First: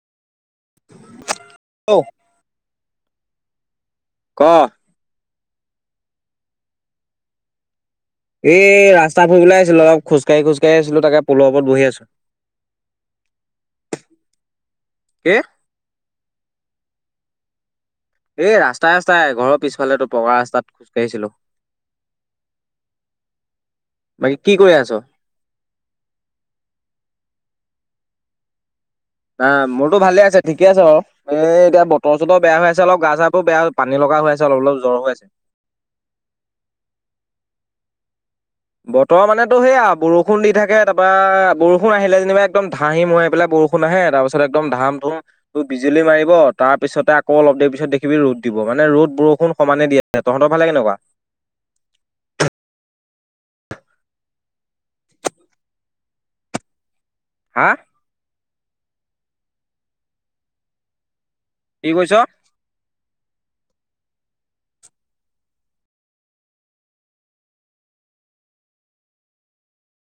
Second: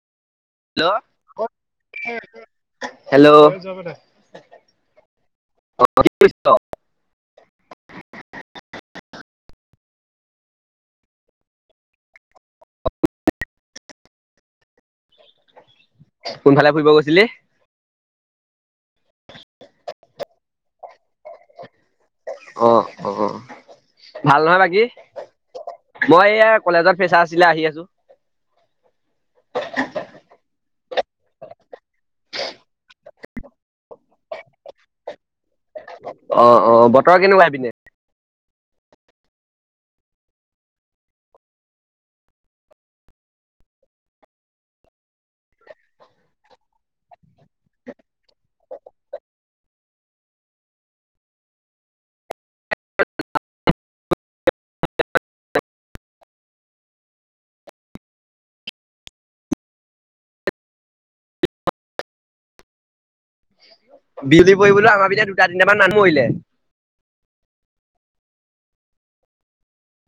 Hello ঔ hello! ক? [unintelligible] এই ৰাস্তা ফুৰিবলৈ আহিছো লগত খোজকাঢ়ি খোজকাঢ়ি আছিলো তাকে পোলৰ ওপৰত বহি আছো। [unintelligible] কি? কোনফালে ফুৰিব গৈছিলি? এই ৰাস্তাই ৰাস্তাই ঘৰৰ পিছফালে তো পকা ৰাস্তাত খোজকাঢ়িছিলো। অ অ অ। ভাল কি নহয় কৰি বাকী আছ? মই এয়া কলেজত ফেচাচ আছিলে আহি আছোঁ। না মোৰ তো ভালে আছে ঠিক। ঠিকে আছে বাৰু এতিয়া বতৰ চতৰ বেয়া হৈ আছে অলপ গা চা বোৰ বেয়া পানী লগা হৈ আছে অলপ অলপ জ্বৰ হৈ আছে। অ অ বতৰ কেনেকুৱা সে পিনে। বতৰ মানে তো সেয়া বৰষুণ দি থাকে তাপা বৰষুণ আহিলে যেনিবা একদম ধাহি মৰাই পেলাই বৰষুণ আহে তাৰপিছত একদম ধাম ধুম বিজুলী মাৰিব তাৰপিছতে আকৌ অলপ দেৰি পিছত দেখিবি ৰ'দ দিব। মানে ৰ'দ বৰষুণ সমানে দি আছে তহতৰ ফালে কেনেকুৱা? [inaudible] হা কি কৈছ? বিজুলী পৰিপোলে আমাৰ পিনে দুটা তিনিটামান মানুহ মৰিলে।